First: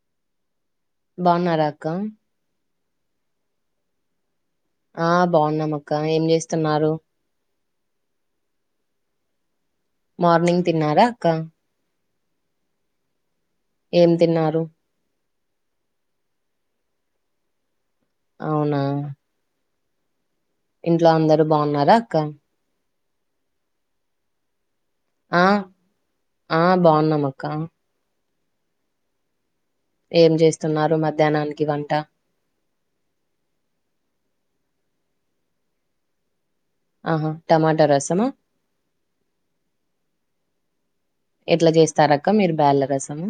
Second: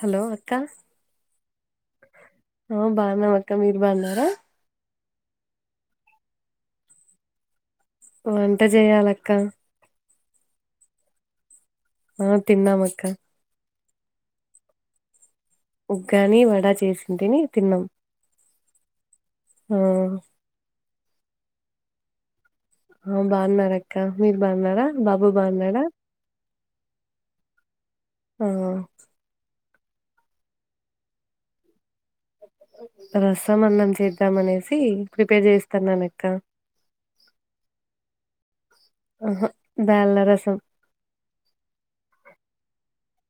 Hello అక్క బావున్నారా అక్క ఆ బావునం అక్క మీరు బావున్నారా ఆ బావున్నం అక్క ఏం చేస్తున్నారు వంట జేయాలక్క మార్నింగ్ తిన్నారా అక్క ఆ తిన్నామక్క ఏం తిన్నారు ఉగ్గాని వడా చేసింటిని తిన్నాం అవునా ఆ ఇంట్లో అందరు బాగున్నారా అక్క ఆ బాగున్నారక్క మీరు బాగున్నారా బాబు ఆ బాగున్నాడా ఆ బాగున్నామక్క ఆ ఏం చేస్తున్నారు మధ్యానానికి వంట రసమన్నం చేద్దాం అనేసి ప్రిపేర్ చేస్తున్నానక్క ఆహా టమాటా రసమా ఆహా బ్యాళ్ళ రసం ఎట్లా చేస్తారక్క మీరు బ్యాలరస్ ము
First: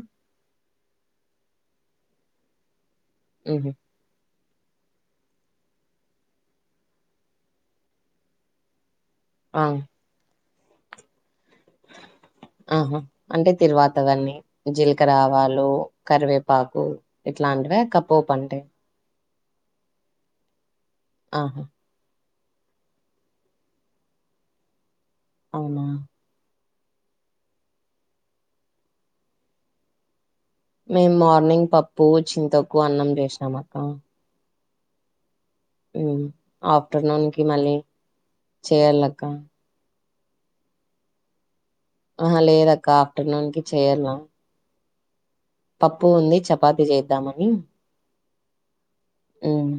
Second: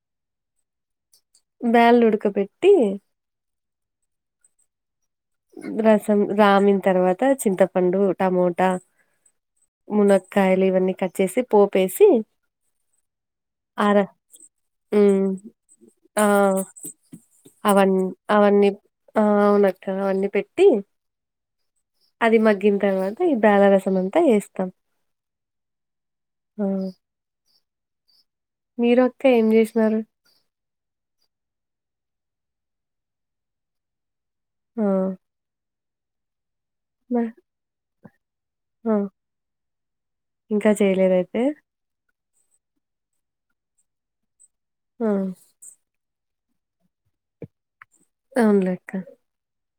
బ్యాల్ ఉడకబెట్టి ఉహ్మ్ రసం రామిన తర్వాత చింతపండు టమోటా ఆ మునక్కాయలు ఇవన్నీ కట్చేసి పోపేసి ఆహా అంటే ఆర తిరువాతవాన్నీ ఉమ్ జీలకరావాలు ఆ కరివేపాకు ఇట్లా అవన్ అవన్నీ ఆ అవునక్క అవన్నీ పెట్టి ఆహా అది మగ్గిన తర్వాత ఈ బ్యాల రసం అంతా ఎస్తాం అవునా ఆ మీరొక్క ఏం చేసినారు మేమ్ మార్నింగ్ పప్పు చింతొక్కు అన్నం చేశినాం అక్క ఆ ఉమ్ ఆఫ్టర్నూన్ మ- కి మళ్ళీ ఆ చేయాలక్క ఇంకా చేయలేద అయితే ఆహ లేదక్క ఆఫ్టర్నూన్ కి చేయ్యాల్ల ఆ పప్పు ఉంది చపాతి చేద్దామని అవున్లేక్క ఉమ్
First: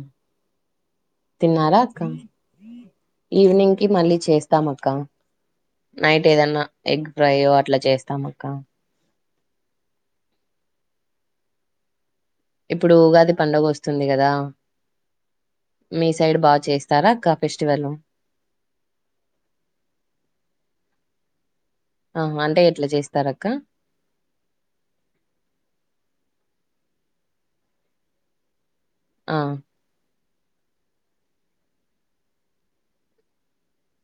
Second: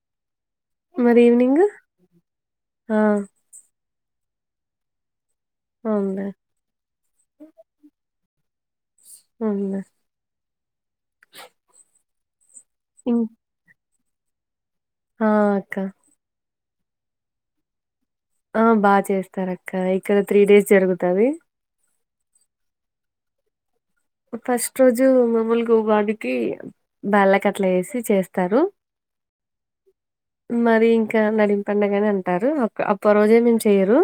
ఈవినింగ్ తిన్నారాక్క ఆ ఈవినింగ్ కి మళ్ళీ చేస్తాం అక్క అవునులే నైట్ ఏదన్నా ఎగ్ ఫ్రైయో అట్లా చేస్తాం అక్క అవునా ఇప్పుడు ఇం- ఉగాది పండుగ వస్తుంది కదా ఆ అక్క చేస్తార అక్క ఫెస్టివల్ ఆ బాగ చేస్తారు అక్క ఇక్కడ త్రీ డేస్ జరుగుతది ఆ అంటే ఎట్లా చేస్తారక్క ఫస్ట్ రోజు మామూలుగా ఉగాదికి బాయల్లకట్ల ఎసి చేస్తారు ఆ మరి ఇంకా నడిం పండగని అంటారు అక్క అప్ప రోజేమేమ్ చెయరు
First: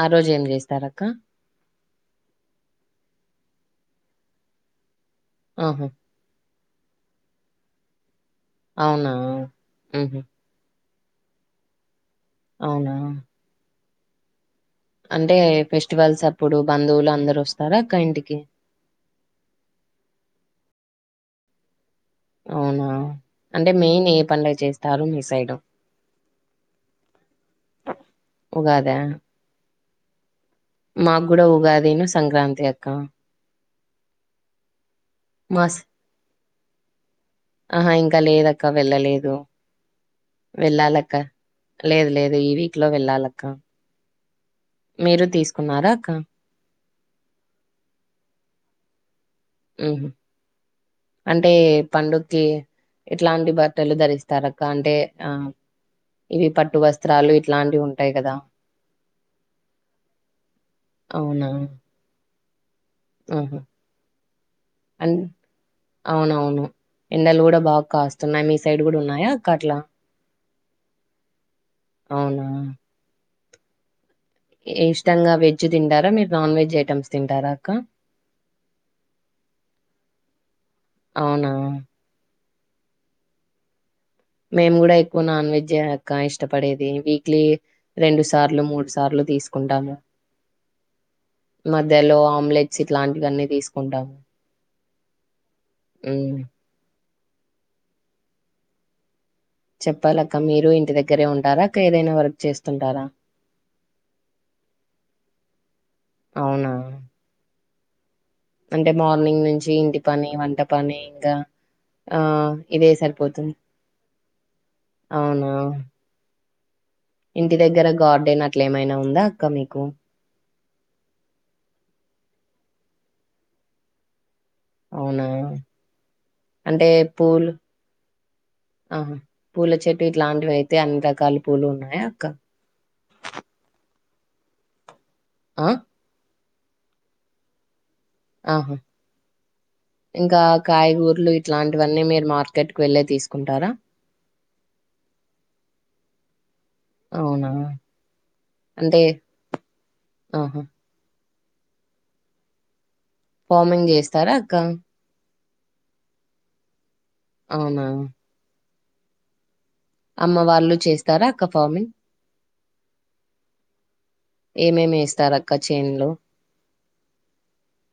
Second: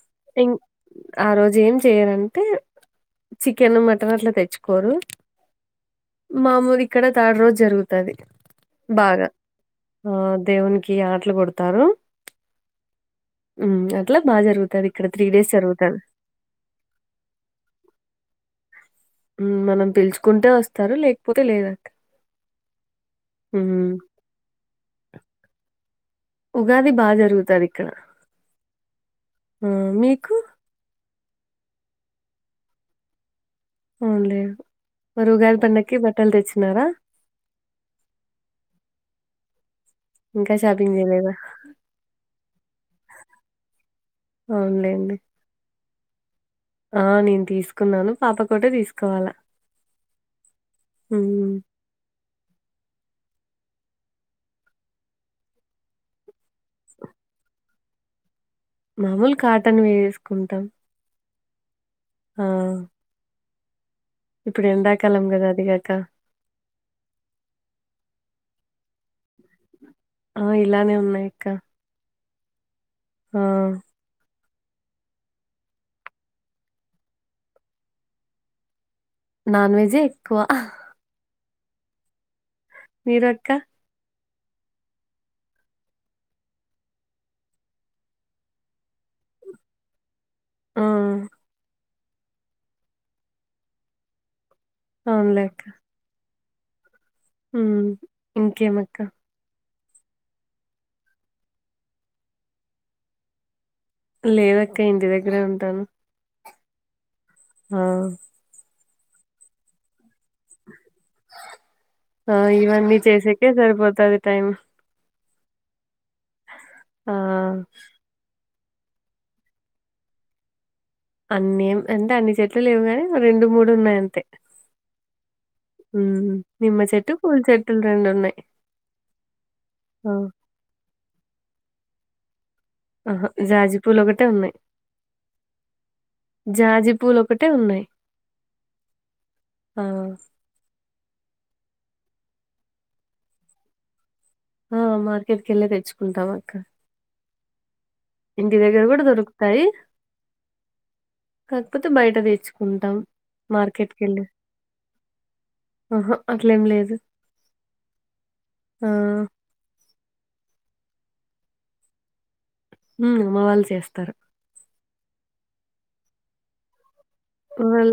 ఆ రోజు ఏం ఇం చేస్తారక్క ఆ రోజు ఏం చెయరంటే చికెన్ మ టన్ అట్ల తెచ్చుకోరు ఆహా మాఊరు ఇక్కడథర్డ్ రోజు జరుగుతది అవునా బాగా ఆ ఊహూ దేవునికి కి ఆటలు కొడతారు అవునా ఉమ్ అట్లా బాగ జరుగుతుంది అంటే ఫెస్టివల్స్ అప్పుడు బంధువులు అందరు వస్తారా అక్క ఇంటికి ఉమ్ మనం పిల్చుకుంటే వస్తారు లేకపోతే లేదా అవునా అంటే మెయిన్ ఏ పండగ చేస్తారు మీ సైడు ఉగాది బా జరుగుతది ఇక్కడ ఉగాదా మీకు మాకు కూడా ఉగాదీను సంక్రాంతి అక్క అవున్లే మరుగాది మా స్ పండక్కీ బట్టలు తెచ్చినారా ఆహా ఇంకా లేదక్క వెళ్ళలేదు ఇంకా షాపింగ్ వెళ్ళాలక్క చేయలేదా లేదు లేదు ఈ వీక్లో వెళ్ళాలక్క అవునులేండి మీరు తీసుకున్నారా అక్క ఆ నేను తీసుకున్నాను పాప కోటే తీసుకోవాలా ఉహ్ అంటే ఉమ్ పండుగ్కి ఎట్లాంటి బట్టలు ధరిస్తారక్క అంటే ఆ ఇవి పట్టు వస్త్రాలు ఇట్లాంటివుంటాయి కదా మామూలు కాటన్వేస్కుంటాం అవునా ఆ ఇప్పుడు ఆమ్ ఎండాకాలం కదా అదిగాక అ ఔనవును ఎండలు కూడా బాకాస్తున్నాయి మీ సైడ్ కూడా ఉన్నాయాక్క అట్లా ఆ ఇలానే ఉన్నాయక్క అవునా ఆ ఇష్టంగా వెజ్ తింటారా మీరు నాన్వెజ్ ఐటెమ్స్ తింటారాక్క నాన్వెజెఎక్కువ అవునా మీరక్క మేము కూడా ఎక్కువ నాన్ వెజ్ అక్కా ఇష్టపడేది వీక్లీ రెండు సార్లు మూడు సార్లు తీస్కుంటాము ఆ మధ్యలో ఆమ్లెట్స్ ఇట్లాంటివన్ని తీస్కుంటాము అవున్లేక్కా ఉహ్ ఇంకేమక్క చెప్పాలక్క మీరు ఇంటి దగ్గరే ఉంటారా ఏదైనా వర్క్ చేస్తుంటారా లేదక్క ఇంటి దగ్గరే ఉంటాను ఔనా ఆ అంటే మార్నింగ్నుంచి ఇంటి పని వంట పని ఇంకా ఆ ఇదే ఇవన్నీ చేసేకే సరిపోతది టైం ఔనా ఆ ఇంటి దగ్గర గార్డెన్ అట్లేమైనా ఉందా అక్క మీకు అన్నేం అంటే అన్ని చెట్లు లేవు గాని రెండు మూడు ఉన్నాయంతే అవునా ఉహ్ నిమ్మ చెట్టు పూల్చెట్టులు రెండు ఉన్నాయ్ ఆ పూల చెట్టు ఇట్లాంటివి అయితే అన్ని రకాల పూలు ఉన్నాయక్క ఆహా జాజీపూలోకటే ఉన్నాయ్ ఆ జాజిపులు ఒకటేవున్నాయి ఆహా ఇంకా కాయగూ పులు ఇట్లాంటివన్నీ మీరు మార్కెట్కేళ్ళి తీసుకుంటారా ఆ మార్కెట్కేల్లే తెచ్చుకుంటామక్క ఔనా ఇంటి దగ్గర కూడా దొర్కుతాయి ఆహా కాకపోతే బైట తెచ్చుకుంటాం ఫార్మింగ్ మార్కెట్కెళ్ళి చేస్తారా అక్క ఆహా అట్లేం లేదు అవునా ఆ అమ్మ వాళ్ళు చేస్తారా అక్క ఫార్మింగ్ ఉమ్ అమ్మ వాళ్ళు చేస్తారు ఏమేమి ఏస్తారక్క చేన్లు వల్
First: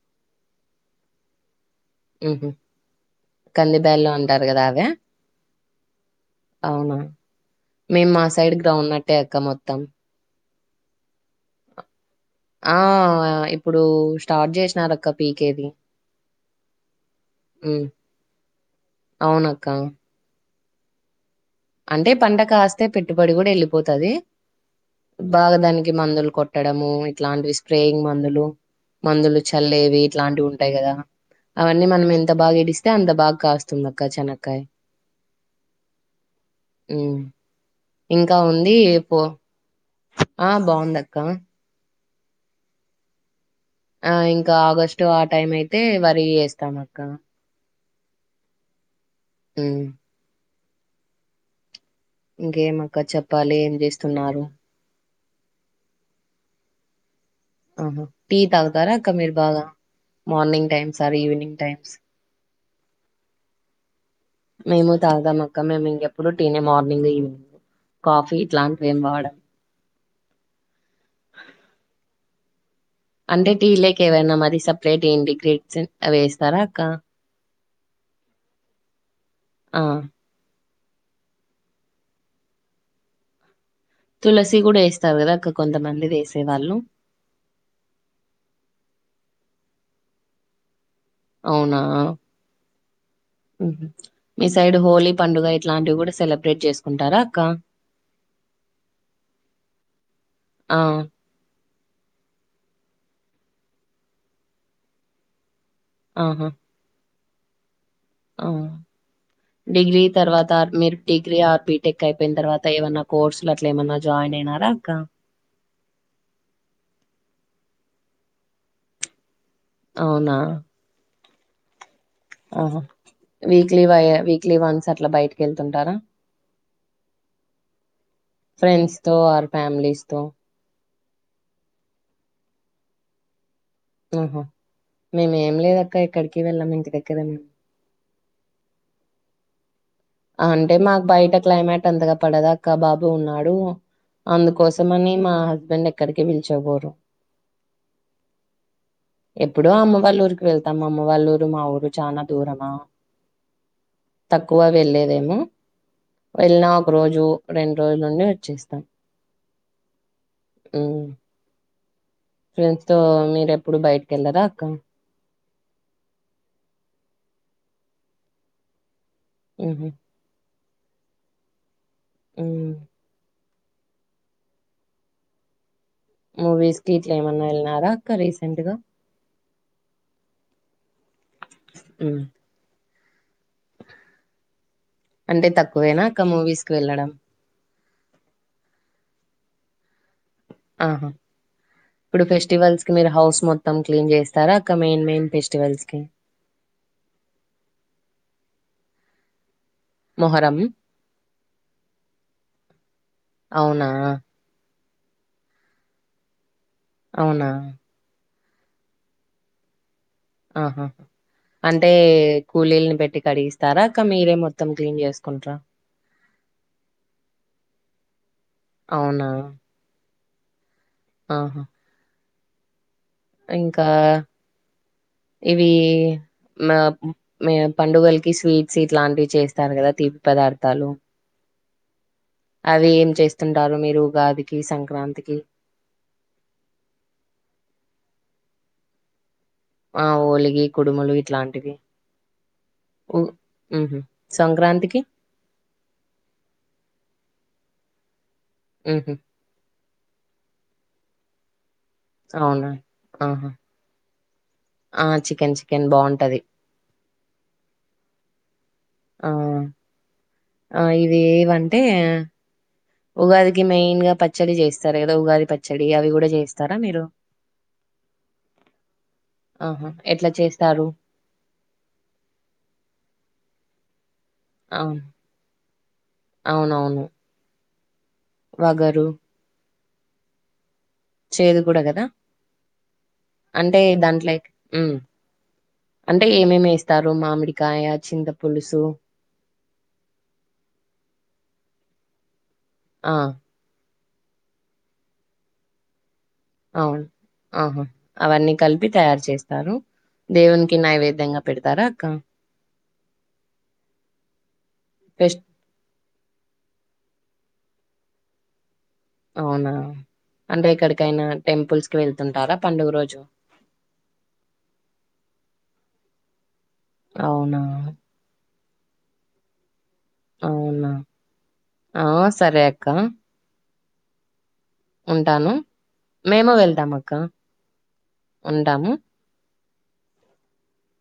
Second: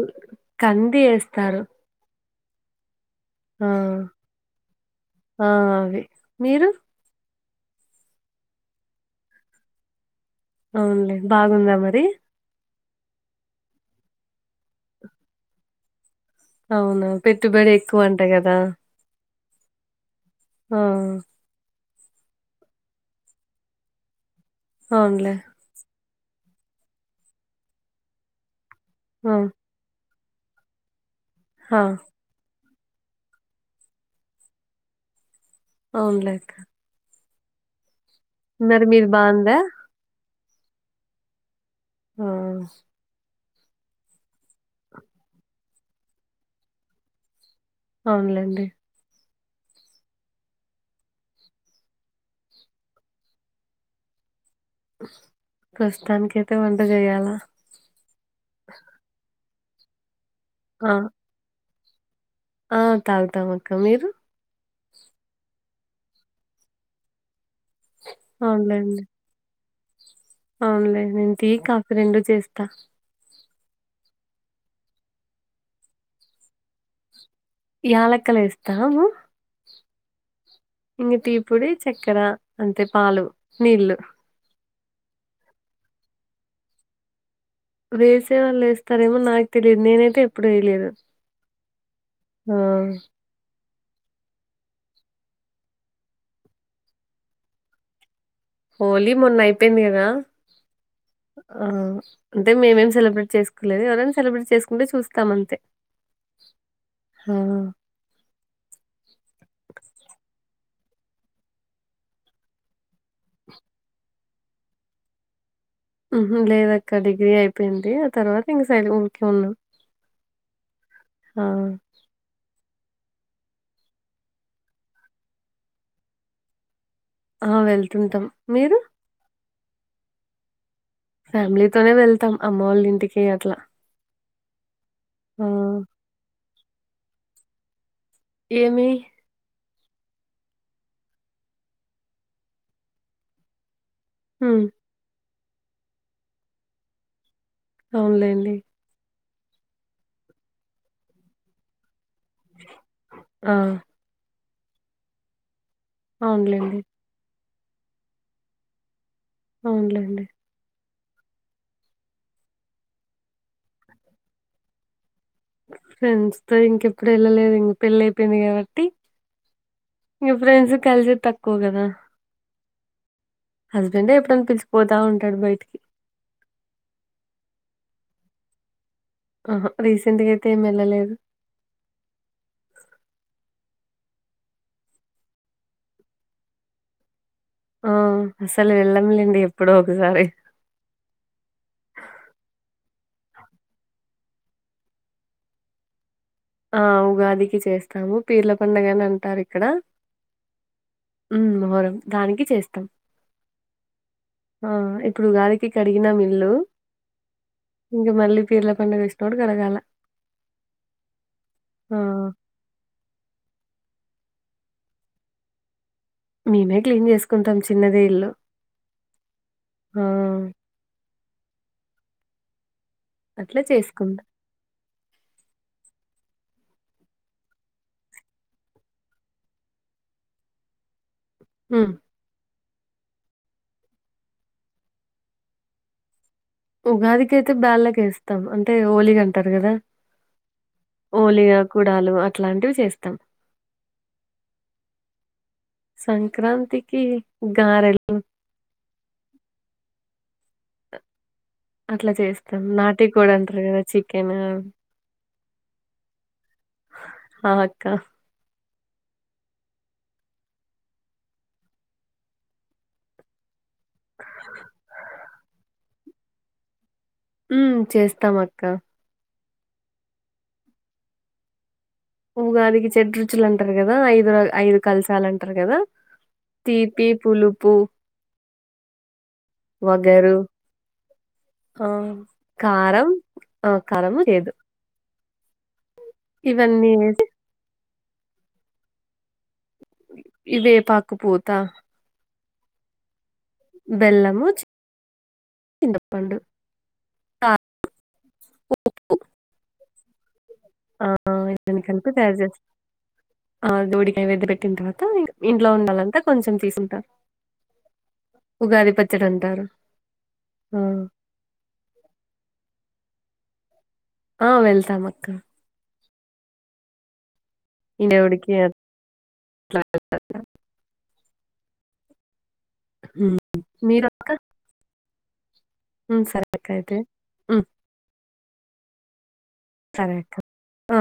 కంది ఏస్తారు ఉహ్మ్ ఆ కంది బ్యాల్లో అంటారు కదా అవ్య ఆ అవి మీరు అవ్నా మేం మా సైడ్ గ్రౌండ్ నట్టే అక్క మొత్తం అవ్న్లే బాగుందా మరి ఆ ఇప్పుడు స్టార్ట్ చేస్నారక్క పీకేది అవునా పెట్టుబడి ఉమ్ ఎక్కువ అంటా కదా అవునక్క ఆ అంటే పంట కాస్తే పెట్టుబడి కూడా ఏళ్ళిపోతది అవునులే బాగాదానికి మందులు కొట్టడము ఇట్లాంటివి స్ప్రేయింగ్ మందులు ఆ మందులు చల్లేవి ఇట్లాంటివి ఉంటాయి కదా ఆ అవన్నీ మనం ఎంత బాగా ఏడిస్తే అంత బాగా కాస్తుందక్క చెనక్కయ్ అవ్న్లే ఊమ్ ఇంకా ఉంది మరి మీది పో బాగుందా ఆ బావుందక్క ఆ ఆ ఇంకా ఆగస్టు ఆ టైం అయితే వరి ఏస్తాం అక్క అవ్న్ లేండి ఉమ్ ఇంకేమక్క చెప్పాలి ఏం చేస్తున్నారు ప్రస్తానికైతే వంట చేయ్యాల ఆహ టీ తాగ్తారా అక్క మీరు బాగా మార్నింగ్ ఆ టైమ్స్ ఆర్ ఈవినింగ్ టైం ఆ తాగ్తాం అక్క మీరు మేమ్ తాగం అక్క మేము ఇంగెప్పుడు టీనే మార్నింగ్ ఈవినింగ్ కాఫీ ఇట్లాంటివి ఏమ్ వాడ అవ్న్ లే నేన్ టీ కాఫీ రెండు చేస్తా అంటే టీ లేక్ ఏవైనా మరి సప్రేట్ ఎంటిగ్రేట్స్ అవేస్తారా అక్క యాలక్కలేస్తాము ఆ ఇంగ టీ పొడి చక్కెర అంతె పాలు నీళ్ళు తులసి కూడా ఏస్తారు కదా అక్క కొంతమంది వేసే వాళ్ళు వేసే వాళ్ళు ఏస్తారేమో నాక్ తెలిదు నేనైతే ఎప్పుడు ఏయలేదు అవున ఉహ్మ్ మీ సైడ్ హోలీ పండుగ ఇట్లాంటివి కూడా సెలబ్రేట్ చేస్కుంటారా అక్క హోలీ మొన్న అయిపోయింది కదా ఆ! ఆ అంటే మేమేం సెలబ్రేట్ చేస్కోలేదు ఎవరైనా సెలబ్రేట్ చేస్కుంటే చూస్తాం అంతే ఆహా హా అ డిగ్రీ తర్వాత మీరు డిగ్రీ ఆర్బిటెక్ అయిపోయిన్ తర్వాత ఏమన్నా కోర్సులు అట్లా ఏమన్నా జాయిన్ ఎండైనరా అక్క ఉహుం లేదక్క డిగ్రీ అయిపోయింది ఆ తర్వాత ఇంక సై ఊరికి ఉన్నాం ఔనా అ ఆహా వీక్లీ వై వీక్లీ వన్స్ అట్లా బయటికెళ్తుంటారా ఆ వెళ్తుంటం మీరు ఫ్యామ్లీస్తో ఫ్యామిలీతోనే వెళ్తాం అమ్మోళ్ళింటికీ అట్లా ఉహు ఆ! మేమేం లేదక్క ఎక్కడికి వెళ్ళం ఇంటి దగ్గరనే యమ్మీ అంటే మాకు బయట క్లైమైట్ అంతగా పడదక్కా బాబు ఉన్నాడు హ్మ్. అందుకోసమని మా హస్బెండ్ ఎక్కడికి పిల్చకపోరూ అవున్లేండీ ఎప్పుడో అమ్మ వాళ్ళూరికి వెళ్తాం అమ్మ వాళ్ళూరు మా ఊరూ చనా దూరమా ఆ! తక్కువ వెళ్లేదేమో వెల్నా అవునులేండి. ఒక రోజు రెండు రోజులుండి వచ్చేస్తాం అవున్లేండి ఉమ్ ఫ్రెండ్స్ తో మీరెప్పుడు బైటిక్కెళ్ళర అక్కా ఫ్రెండ్స్ తో ఇంకెప్పుడు వెళ్ళలేద్ పెళ్ళైపోంది కాబట్టి ఇగ ఫ్రెండ్స్ కల్సే తక్కువ గదా హస్బెండే ఎప్పుడన పిల్స్క్ పోతాంటడు బైటికి మూవీస్ కి ఇట్లా ఏమన్నెల్నారా అక్క రీసెంట్ గా ఆహా రీసెంట్ గా అయితే ఏం వెళ్ళలేదూ ఉమ్ అంటే తక్కువేనా అక్క మూవీస్ కి వెళ్ళడం ఆ అస్సలు వెళ్ళంలేండి ఎప్పుడో ఒకసారి ఆహా ఇప్పుడు ఫెస్టివల్స్ మీరు హౌస్ మొత్తం క్లీన్ చేస్తారా అక్క మేయిన్ మేయిన్ ఫెస్టివల్స్ కి ఆ ఉగాదికి చేస్తాము పీర్ల పండగని అంటారు ఇక్కడ మొహరం ఉమ్ మొహరం దానికి చేస్తాం అవునా ఇప్పుడూ ఉగాదికి కడిగినం ఇల్లూ అవునా పీర్ల పండుగ వచ్చినప్పుడు కడగాల ఆహా అంటే ఆ కూలీల్ని పెట్టి కడిగిస్తారా అ క్క మీరే మొత్తం క్లీీన్ చేసుకుంట్రా మేమే క్లీన్ చేసుకుంటాం చిన్నదే ఇల్లు అవునా! హా ఆహా అట్లా ఇంకా చేసుకుంటాం ఇవీ మా మే పండుగల్కీ స్వీట్స్ ఇట్లాంటివి చేస్తారు కదా తీపి పదార్థాలు ఉమ్ అవి ఏం చేస్తుంటారు మీరు ఉగాదికి సంక్రాంతికి ఉగాదికైతే బ్యాళ్ళకేస్తాం అంటే హోలీగ టరు కదా ఆ ఓలిగి, కుడుములు ఓలిగా ఇట్లాంటివి గుడాలు అట్లాంటివి చేస్తాం ఉహు సంక్రాంతికి సంక్రాంతికీ గారెలు ఉహ్మ్ అట్ల చేస్తాం అవునా! నాటి కోడీ ఆహా! అంట్రూ కదా చికెను ఆ చికెన్ చికెన్ బాగుంటది ఆ అక్క ఆ ఆ ఇవేవంటే ఉగాది కి మైన్ గా పచ్చడి చేస్తారు కదా ఉగాది పచ్చడి అవి కూడా చేస్తారా మీరు ఉమ్ చేస్తామక్క ఆహా ఎట్లా చేస్తారు ఉగాదికి చెడ్రుచులంటరు గదా ఐ ఐదు అవును కాల్సాలంటారు గదా అవునవును తీపి పులుపు వగరు వొగరు చేదు కూడా ఆ కదా కారం ఆ అంటే కరము దాంట్లో లేదు ఉమ్ అంటే ఏమేమేస్తారు వేసి మామిడికాయ చింత పులుసు ఇదేపాకుపూత ఆ బెల్లము చిన్ త ఔన్ ఆహా అవన్నీ కల్పీ తయారు చేస్తారు దేవునికి ఆ ఆ నైవేద్యంగా ఇవ్వన్ని పెడతారా అక్క కలిపె తయార్ జేస్త్ ఆ దూడికాయ్ వెద్ద పెట్టిన్ తరువాత ఫెస్ట్ ఇంట్లో వున్నోలంత కొంచం తీసుంటా ఉగాది పచ్చడి అంటారు ఔనా అంటే ఆ ఎక్కడికైనా టెంపుల్స్ వెళ్తుంటారా పండుగ రోజు ఆ వెళ్తామక్కా ఔనా దేవుడికి అట్లా ఔనా ఆ సరే అక్కా మీరక్క ఉంటాను మేము అయితే వెళ్తామక్కా హ్మ్. ఉంటాము సరెక్క ఆ